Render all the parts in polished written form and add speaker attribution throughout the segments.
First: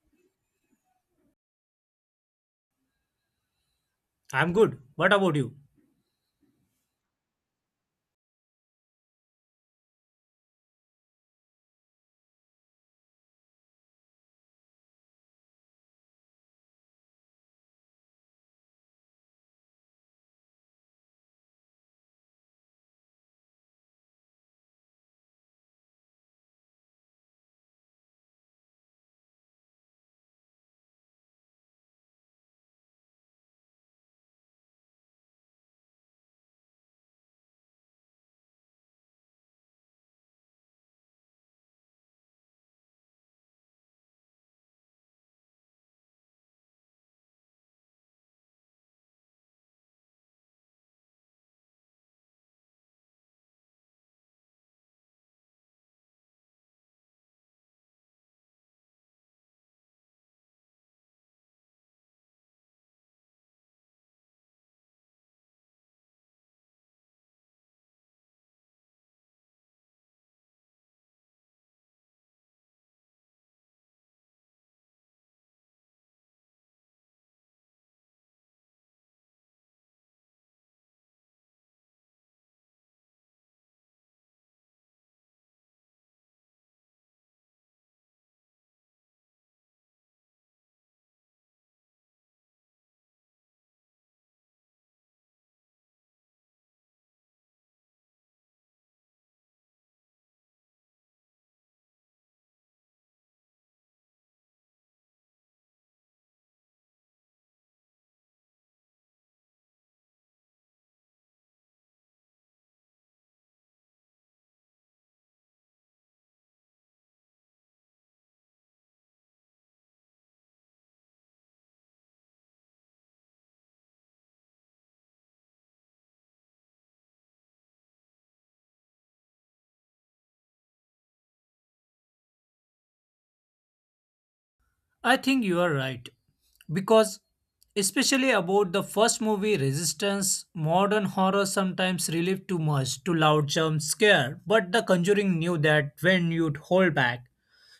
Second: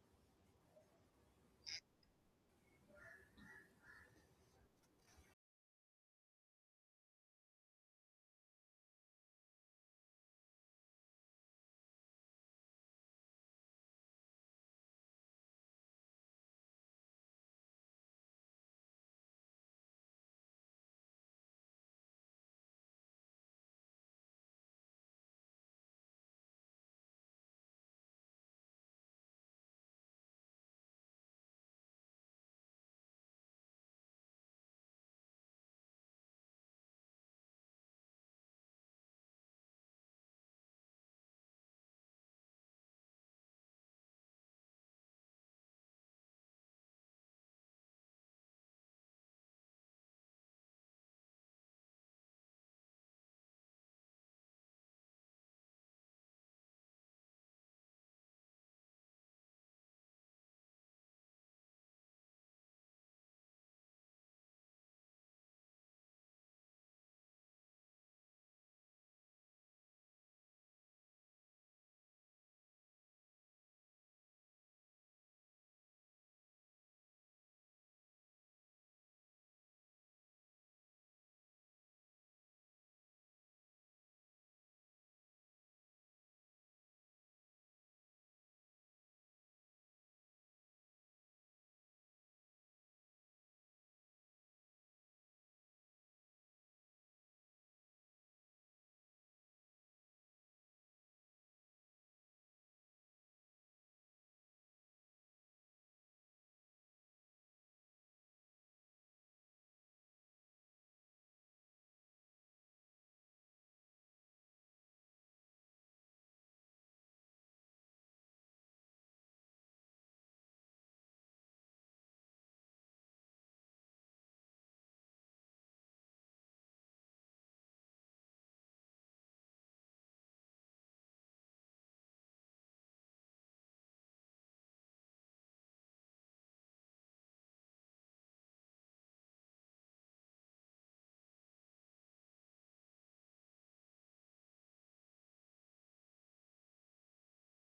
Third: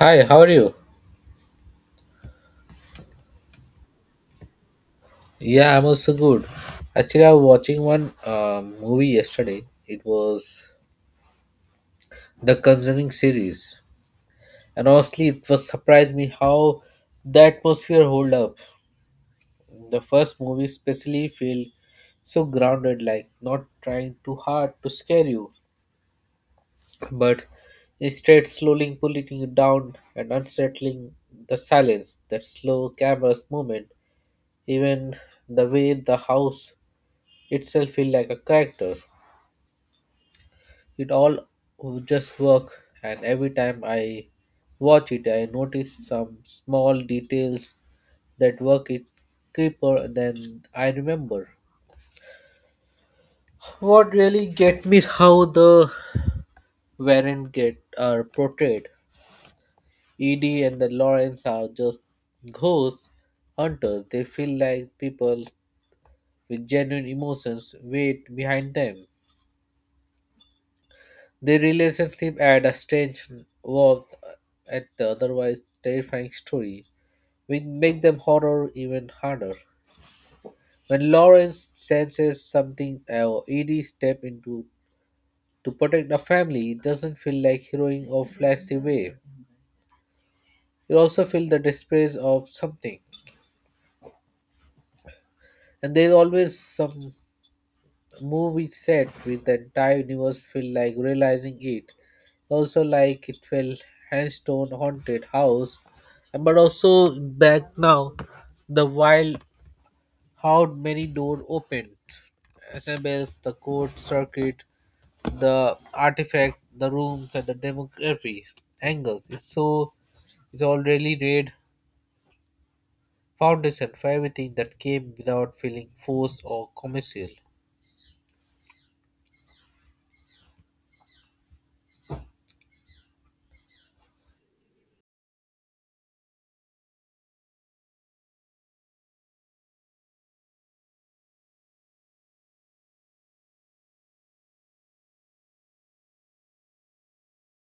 Speaker 1: Hi, how are you?
Speaker 2: I'm good. What about you?
Speaker 1: Yeah, I'm also good. Actually, I was watching one movie yesterday. It was the Conjuring series, and honestly, it was surprised me how the atmosphere hold up. The first movie especially feel so grounded, like not trying too hard to scare you, but instead slowly pulling you down and unsettling the silence. That slow camera's movement, even the way the house itself feel like a character. It all just work, and every time I watch it, I notice some small details that work it creeper than I remember. What really get me is how the Warren get are portrayed. Edie and the Lawrence are just ghost hunters. They feel like people with genuine emotions wait behind them. The relationship add a strange warmth at the otherwise terrifying story, which make them horror even harder. When Lawrence senses something or Edie step into to protect the family, it doesn't feel like heroing or flashy way. You also feel the disgrace of something. And there's always some movie set with the entire universe feel like realizing it. Also like it will handstone haunted house, but also back now the wild, how many door opened, annabelle's the court circuit, the artifact, the rooms and the demography angles, it's so it's already laid foundation for everything that came without feeling forced or commercial.
Speaker 2: I think you are right. Because, especially about the first movie, Resistance, modern horror sometimes relive too much to loud jump scare, but The Conjuring knew that when you'd hold back.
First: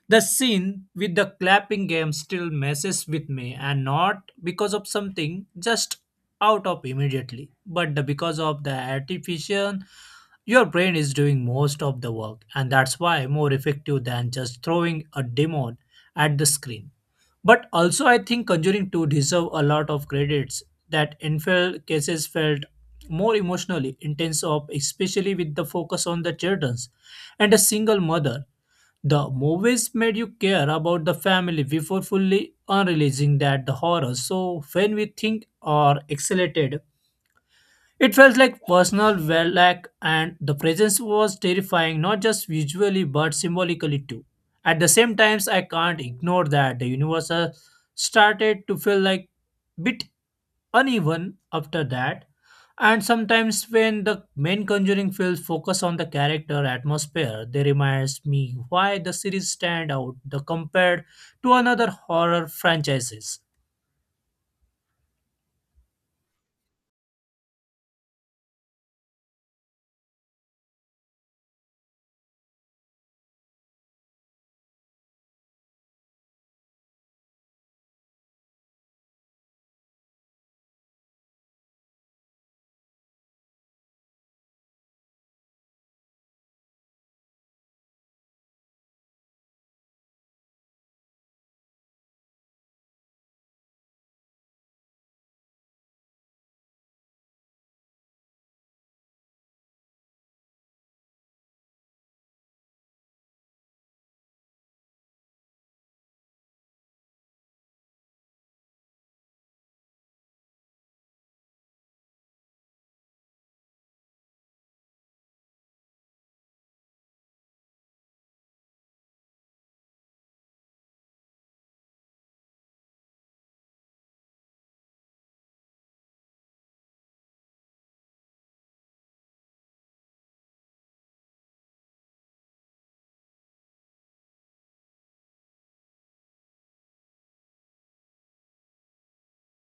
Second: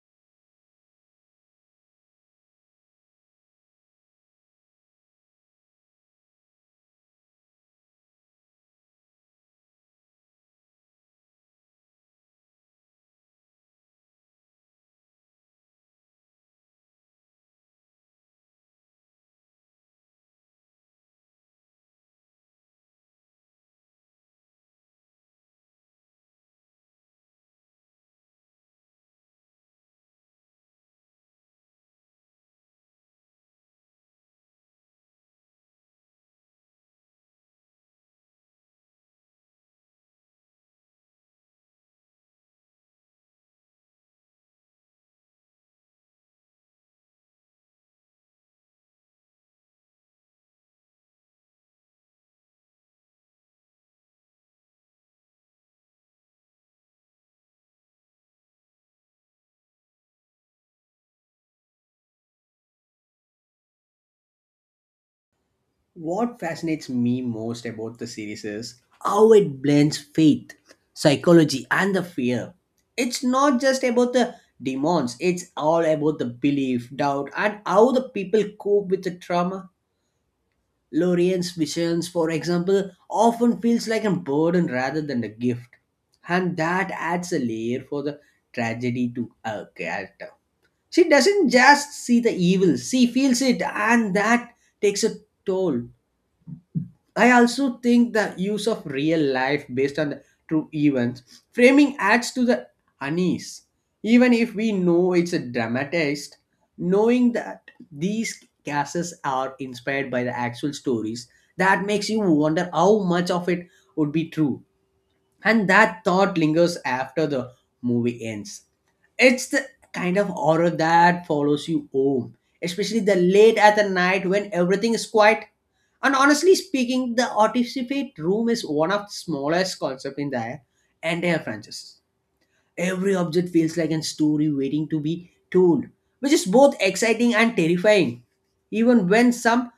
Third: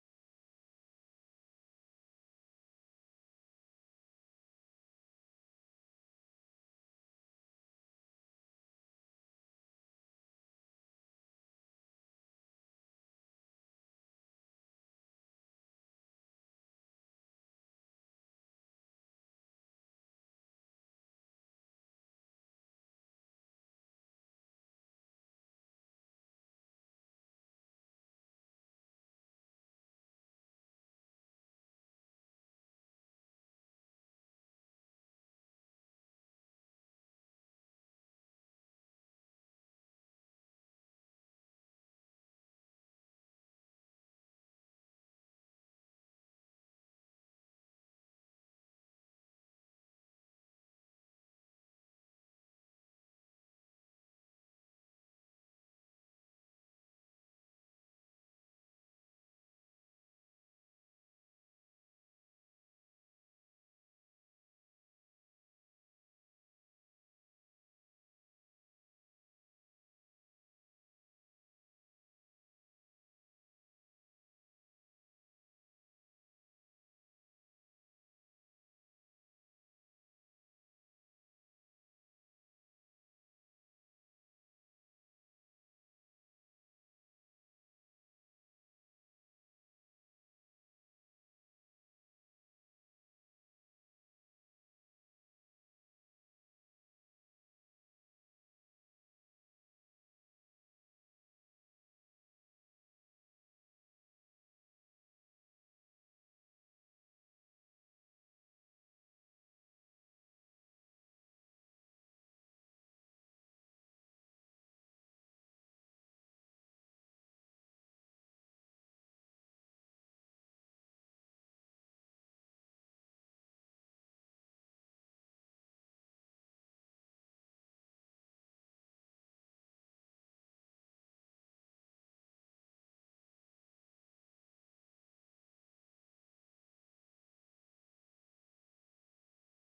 Speaker 2: The scene with the clapping game still messes with me, and not because of something just out of immediately, because of the artificial. Your brain is doing most of the work, and that's why more effective than just throwing a demon at the screen. But also, I think Conjuring 2 deserve a lot of credits that in cases felt more emotionally intense of, especially with the focus on the children's and a single mother. The movies made you care about the family before fully unreleasing that the horror, so when we think are accelerated it felt like personal verlac, and the presence was terrifying not just visually but symbolically too. At the same times I can't ignore that the universe started to feel like bit uneven after that, and sometimes when the main conjuring films focus on the character atmosphere they reminds me why the series stand out the compared to another horror franchises.
Speaker 3: What fascinates me most about the series is how it blends faith, psychology, and the fear. It's not just about the demons, it's all about the belief, doubt, and how the people cope with the trauma. Lorien's visions, for example, often feels like a burden rather than a gift. And that adds a layer for the tragedy to her character. She doesn't just see the evil, she feels it, and that takes a toll. I also think the use of real life based on the true events framing adds to the unease. Even if we know it's a dramatist, knowing that these cases are inspired by the actual stories, that makes you wonder how much of it would be true and that thought lingers after the movie ends. It's the kind of horror that follows you home, especially the late at the night when everything is quiet. And honestly speaking, the artifact room is one of the smallest concept in the entire franchise. Every object feels like a story waiting to be told, which is both exciting and terrifying. Even when some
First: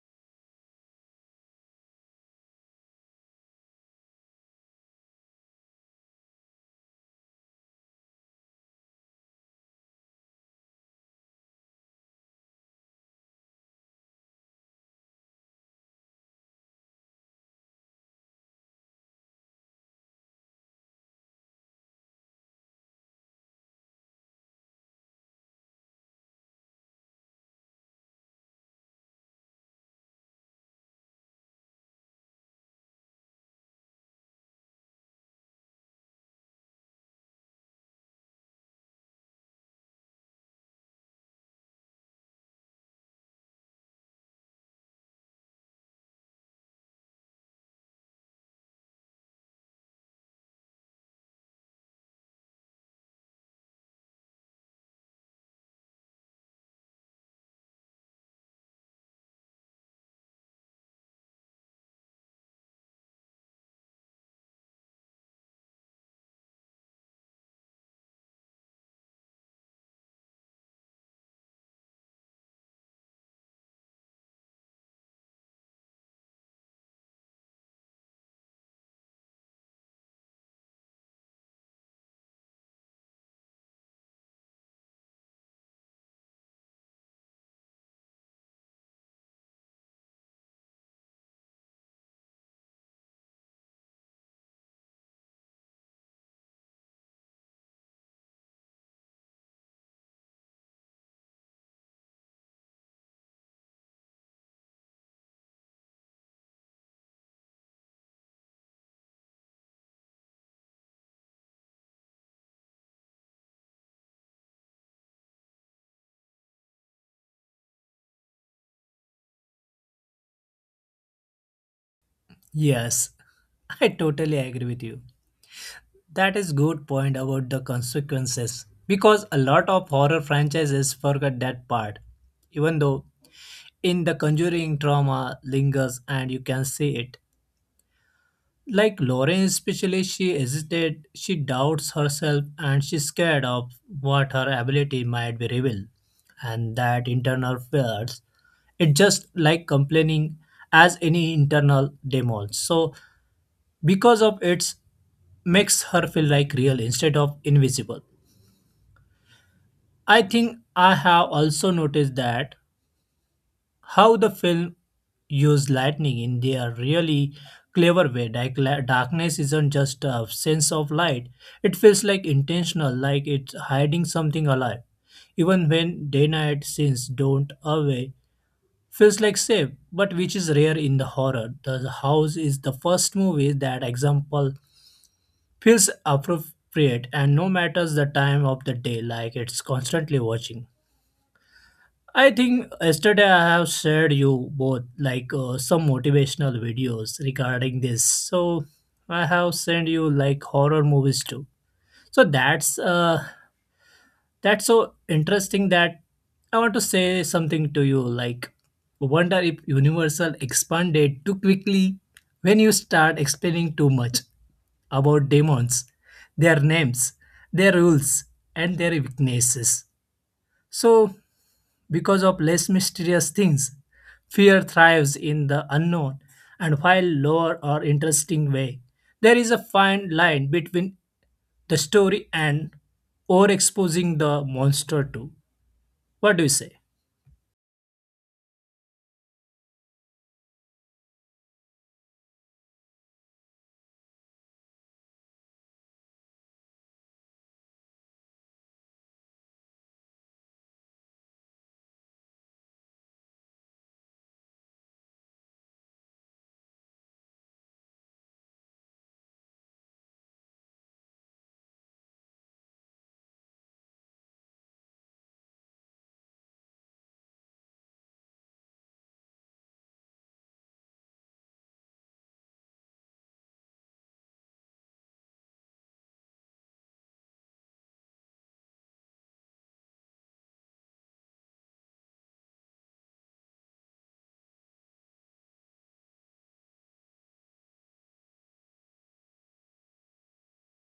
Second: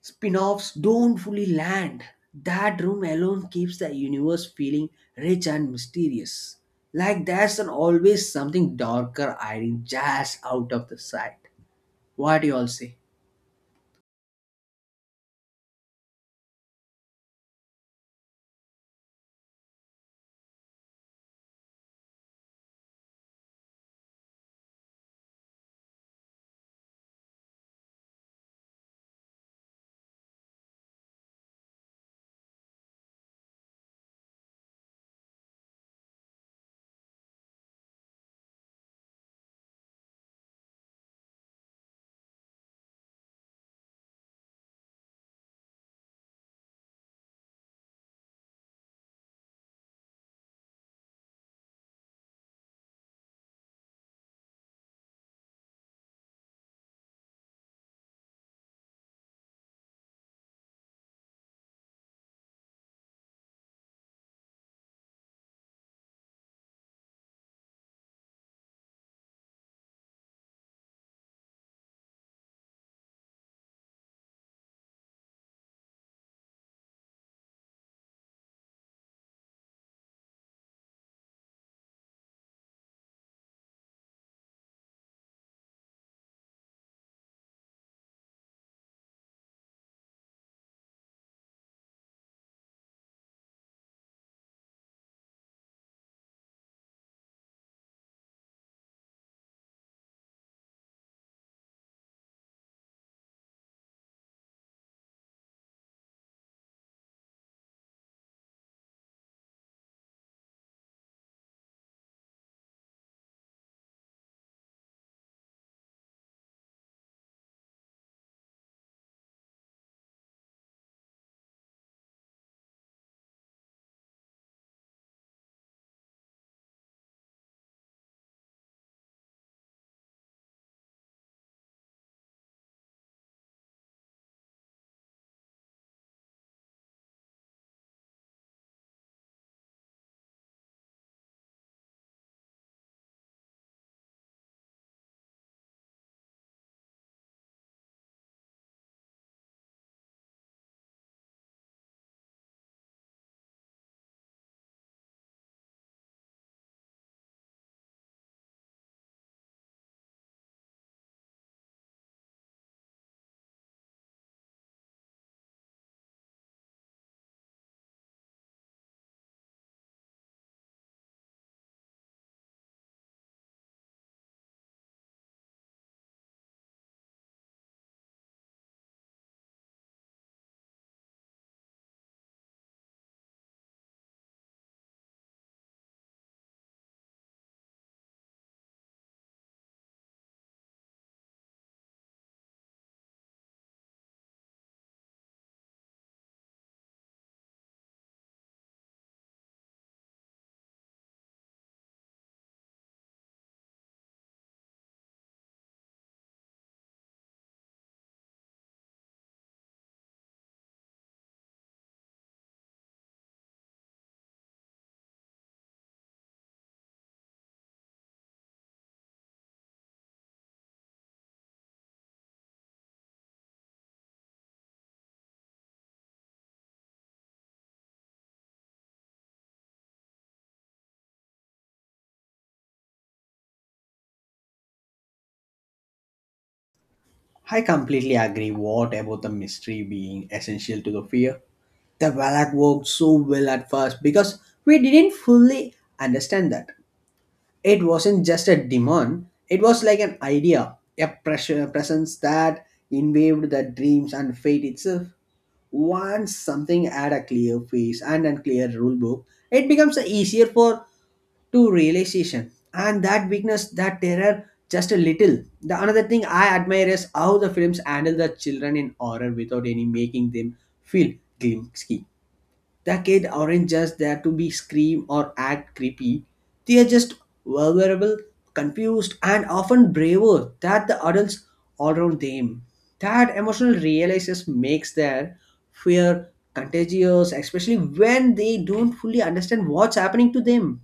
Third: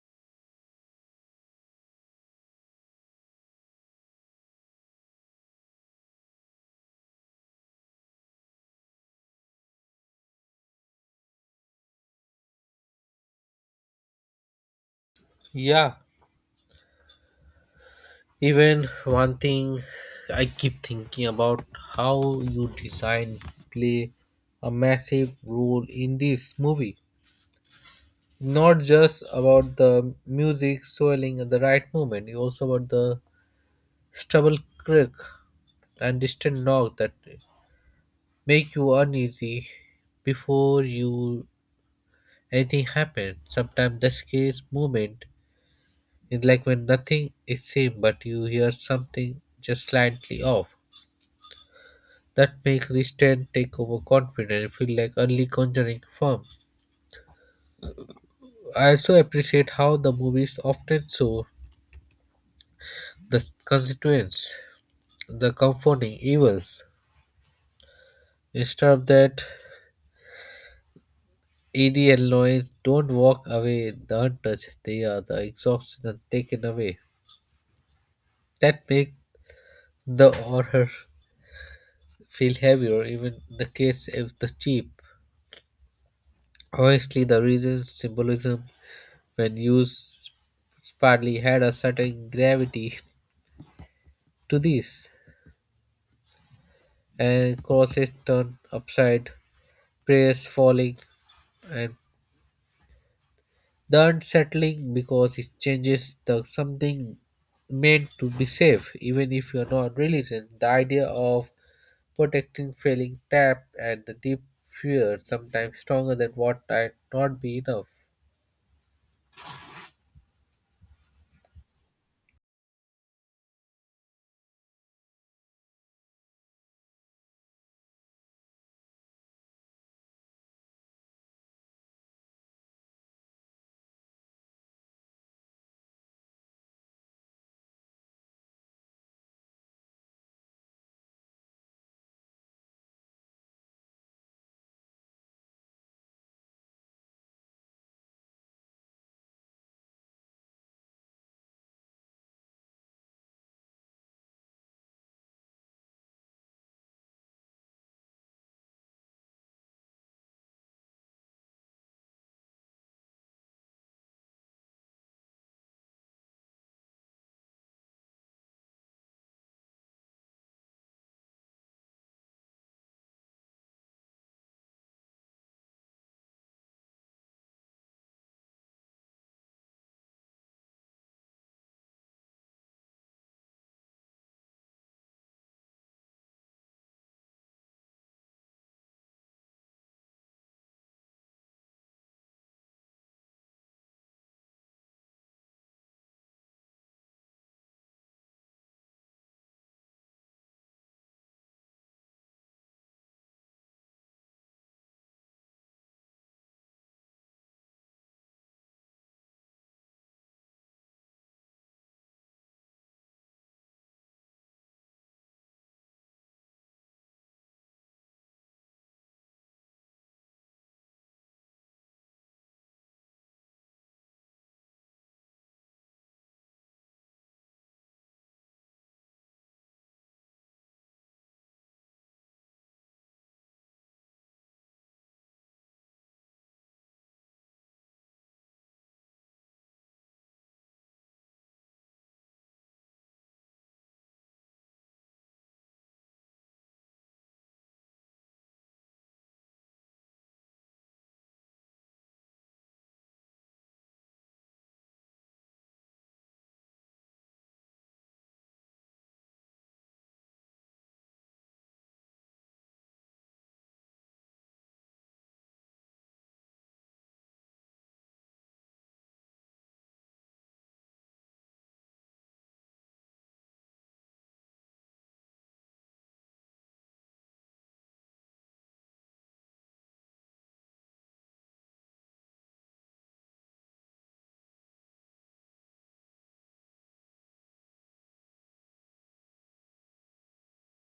Speaker 3: Spin-offs don't fully land. That room alone keeps the universe feeling rich and mysterious. Like there's an always something darker hiding just out of the sight. What do you all say?
Speaker 1: Yeah, even one thing I keep thinking about, how you design play a massive role in this movie. Not just about the music swelling at the right moment, you also about the stubble creak and distant knock that make you uneasy before you anything happens. Sometimes the scariest moment is like when nothing is seen, but you hear something just slightly off that make restraint take over confidence feel like early conjuring form. I also appreciate how the movies often show the constituents, the comforting evils. Instead of that, Edie and Lloyd don't walk away the untouched, they are the exhausted and taken away. That make the horror feel heavier even in the case of the cheap. Honestly, the reason symbolism when used Sparley had a certain gravity to this, and crosses turn upside, prayers falling, and the unsettling because it changes the something meant to be safe, even if you're not religion. The idea of protecting failing tap and the deep fear sometimes stronger than what might not be enough.
Speaker 2: Yes, I totally agree with you. That is good point about the consequences because a lot of horror franchises forget that part. Even though in The Conjuring trauma lingers and you can see it. Like Lauren especially she hesitated, she doubts herself and she's scared of what her ability might be revealed and that internal fears. It's just like complaining as any internal demon. So because of its makes her feel like real instead of invisible. I think I have also noticed that how the film used lightning in their really clever way. Like darkness isn't just a sense of light; it feels like intentional, like it's hiding something alive. Even when day-night scenes don't away, feels like safe, but which is rare in the horror. The House is the first movie that example feels appropriate, and no matters the time of the day, like it's constantly watching. I think yesterday I have shared you both like some motivational videos regarding this. So I have sent you like horror movies too. So that's so interesting that I want to say something to you like wonder if Universal expanded too quickly when you start explaining too much about demons, their names, their rules, and their weaknesses. So because of less mysterious things, fear thrives in the unknown, and while lower or interesting way, there is a fine line between the story and overexposing the monster to. What do you say?
Speaker 3: I completely agree. What about the mystery being essential to the fear? The Valak worked so well at first because we didn't fully understand that. It wasn't just a demon, it was like an idea, a pressure presence that invaded the dreams and fate itself. Once something add a clear face and a clear rule book, it becomes easier for to realization and that weakness that terror just a little. The another thing I admire is how the films handle the children in horror without any making them feel glimsky. The kid aren't just there to be scream or act creepy. They are just vulnerable, confused, and often braver than the adults all around them. That emotional realization makes their fear contagious, especially when they don't fully understand what's happening to them.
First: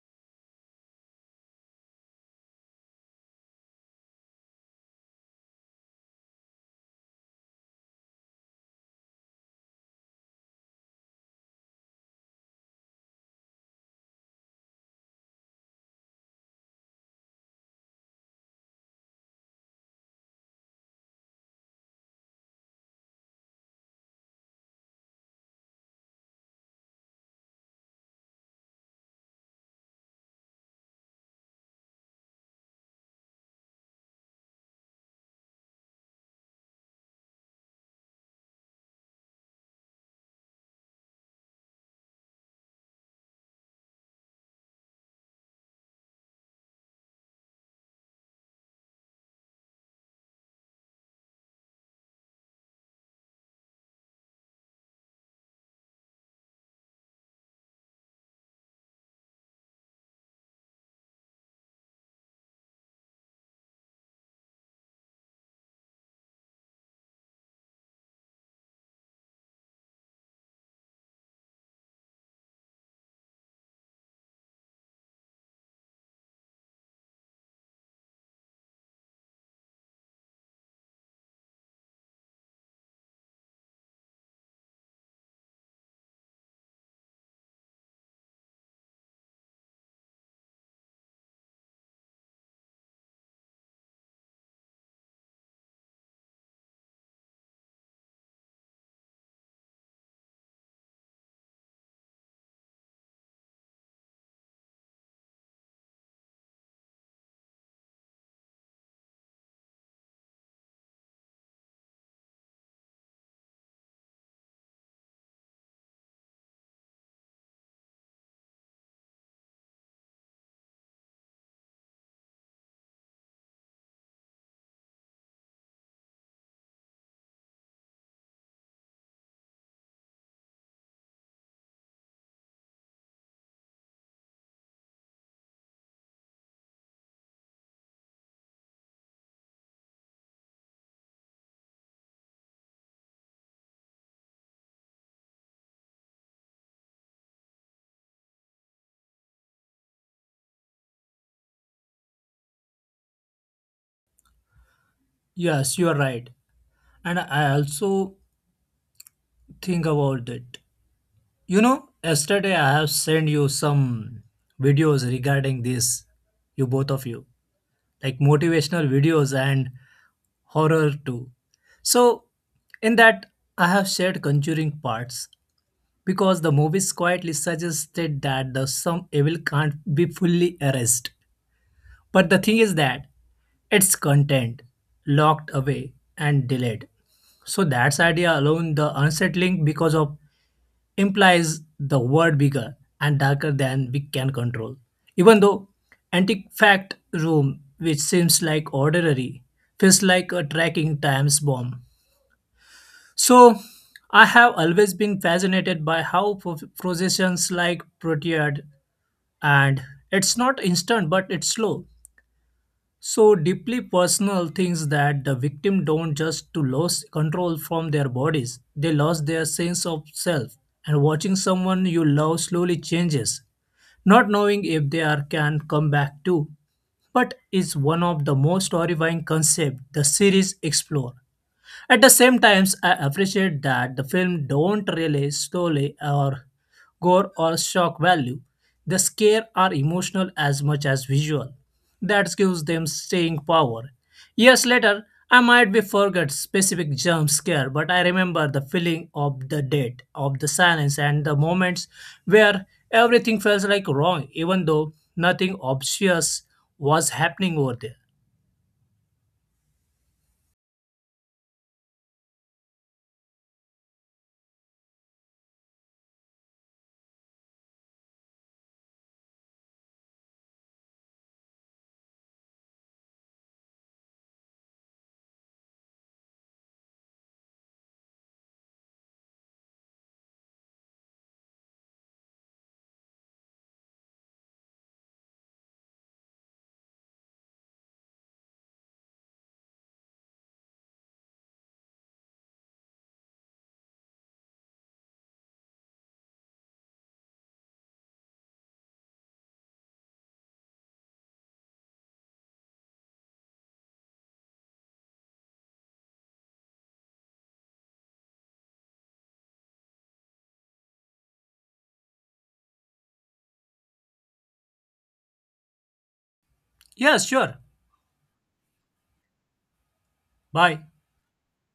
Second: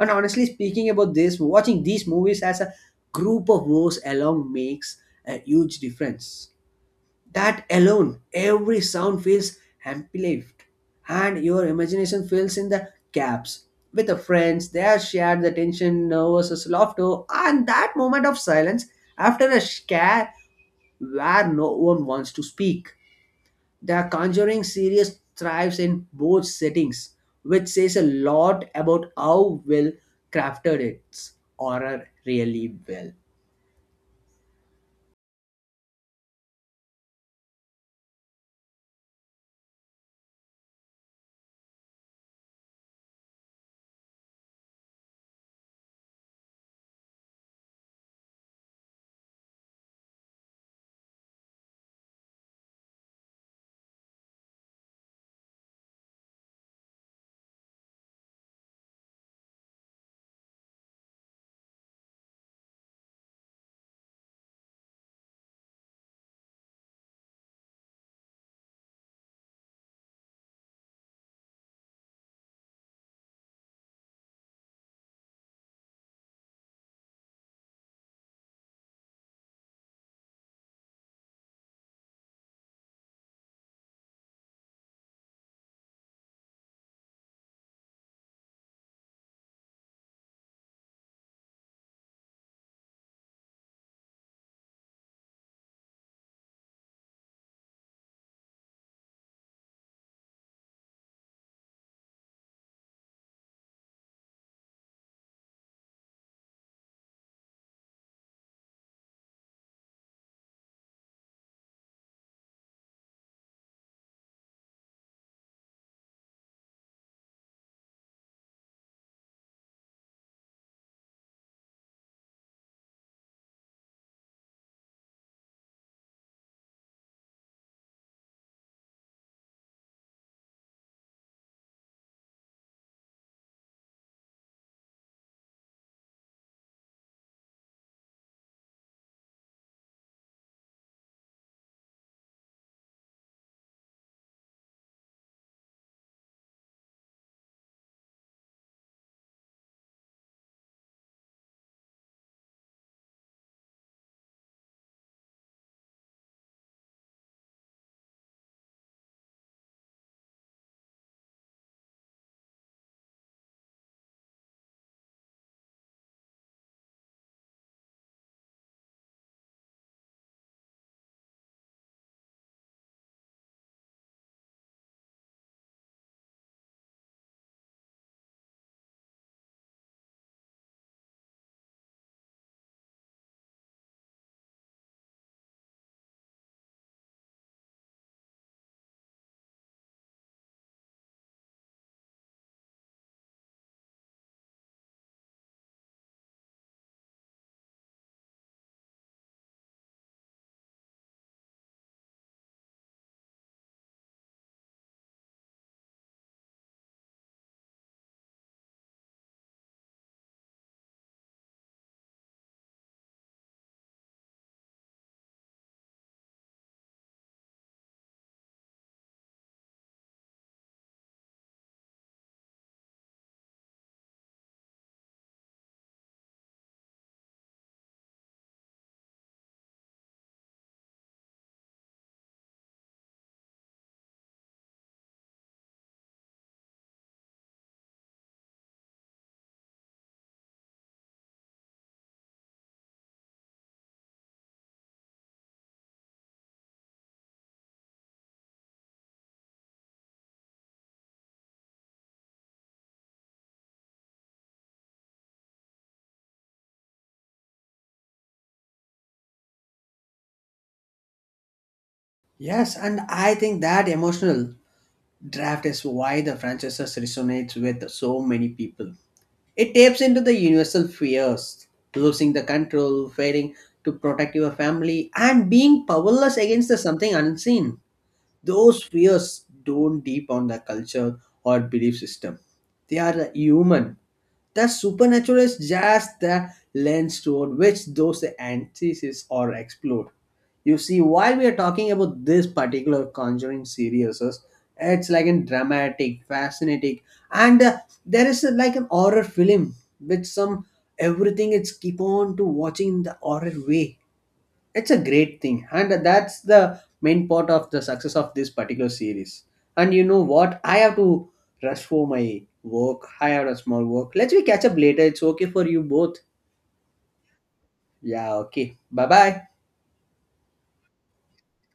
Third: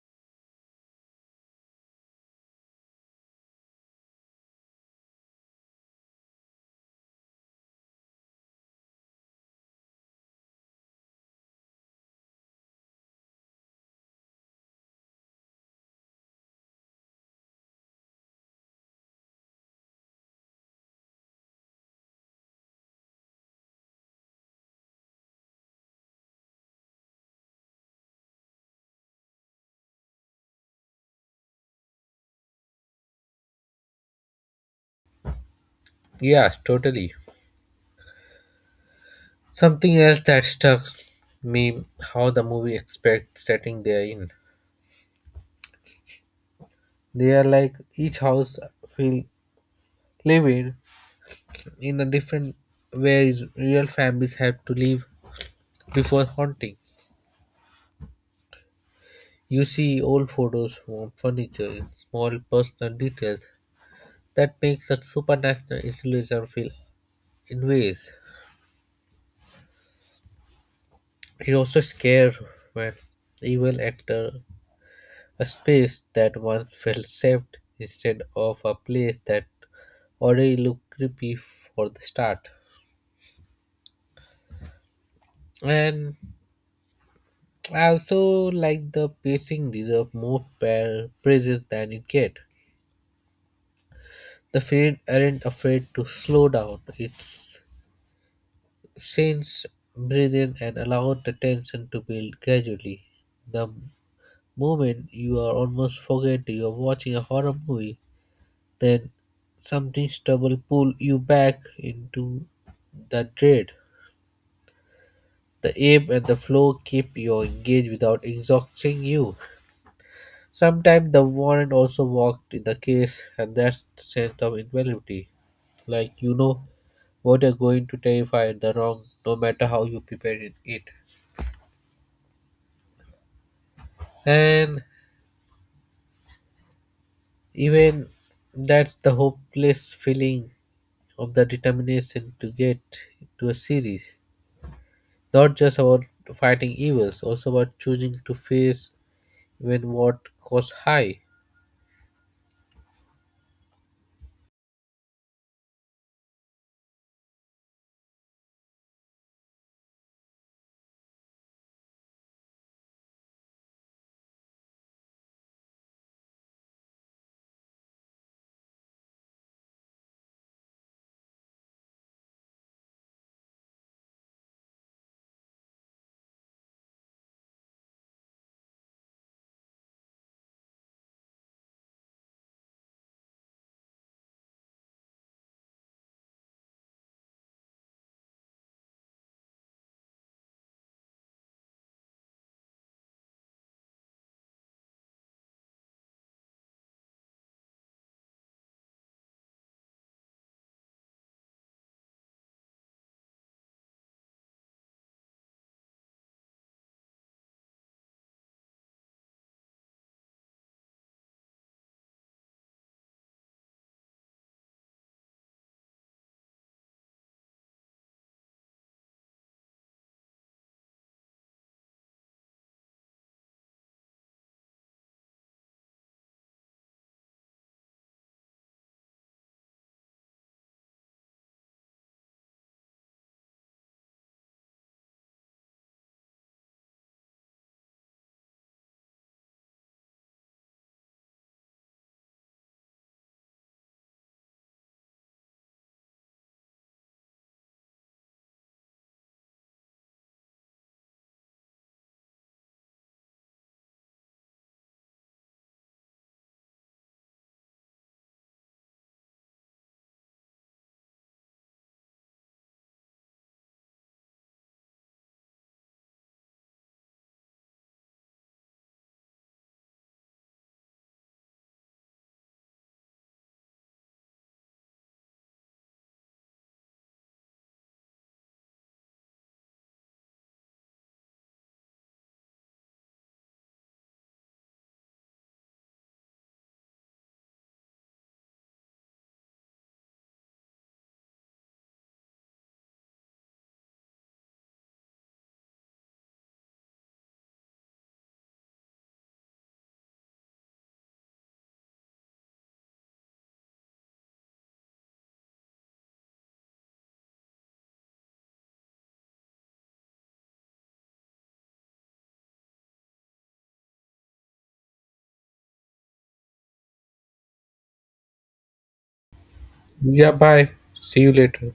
Speaker 3: And honestly speaking about this, watching these movies as a group of woes along makes a huge difference. That alone, every sound feels amplified, and your imagination fills in the gaps. With the friends, they have shared the tension, nervousness, laughter, and that moment of silence after a scare where no one wants to speak. The Conjuring series thrives in both settings, which says a lot about how well crafted its horror really well.
Speaker 1: Yes, totally. Something else that stuck me, how the movie expects setting they are in. They are like each house will live in a different way real families have to leave before haunting. You see old photos from furniture in small personal details that makes that supernatural isolation feel in ways. It also scares when evil enter a space that once felt safe instead of a place that already looked creepy for the start. And I also like the pacing deserve more praises than it get. The feet aren't afraid to slow down. It's since breathe in and allow the tension to build gradually. The moment you are almost forget you are watching a horror movie, then something stubble pull you back into the dread. The aim and the flow keep you engaged without exhausting you. Sometimes the warrant also walked in the case, and that's the sense of invalidity. Like you know what are going to terrify the wrong no matter how you prepare it. And even that's the hopeless feeling of the determination to get to a series, not just about fighting evils, also about choosing to face when what costs high.
Speaker 2: Yes, you are right. And I also think about it. You know, yesterday I have sent you some videos regarding this, you both of you, like motivational videos and horror too. So, in that, I have shared conjuring parts because the movies quietly suggested that the some evil can't be fully erased. But the thing is that its content locked away and delayed. So that's idea alone the unsettling because of implies the world bigger and darker than we can control. Even though antifact room, which seems like ordinary, feels like a tracking times bomb. So I have always been fascinated by how processions like proteid, and it's not instant but it's slow, so deeply personal things that the victim don't just to lose control from their bodies, they lost their sense of self. And watching someone you love slowly changes, not knowing if they are can come back too. But it's one of the most horrifying concepts the series explore. At the same times, I appreciate that the film don't rely solely or gore or shock value. The scare are emotional as much as visual. That gives them staying power. Years later, I might be forget specific jump scare, but I remember the feeling of the dead, of the silence, and the moments where everything felt like wrong, even though nothing obvious was happening over there.
Speaker 3: Yes, and I think that emotional draft is why the franchise resonates with so many people. It taps into the universal fears losing the control, failing to protect your family, and being powerless against the something unseen. Those fears don't deep on the culture or belief system. They are human. The supernatural is just the lens toward which those antitheses are explored. You see, while we are talking about this particular Conjuring series, it's like a dramatic, fascinating, and there is like an horror film with some everything. It's keep on to watching in the horror way, it's a great thing and that's the main part of the success of this particular series. And you know what, I have to rush for my work. I have a small work, let's we catch up later. It's okay for you both?
Speaker 2: Yeah, sure.
Speaker 3: Yeah, okay, bye bye.
Speaker 1: Yeah, bye.
Speaker 2: Bye.
Speaker 1: See you later.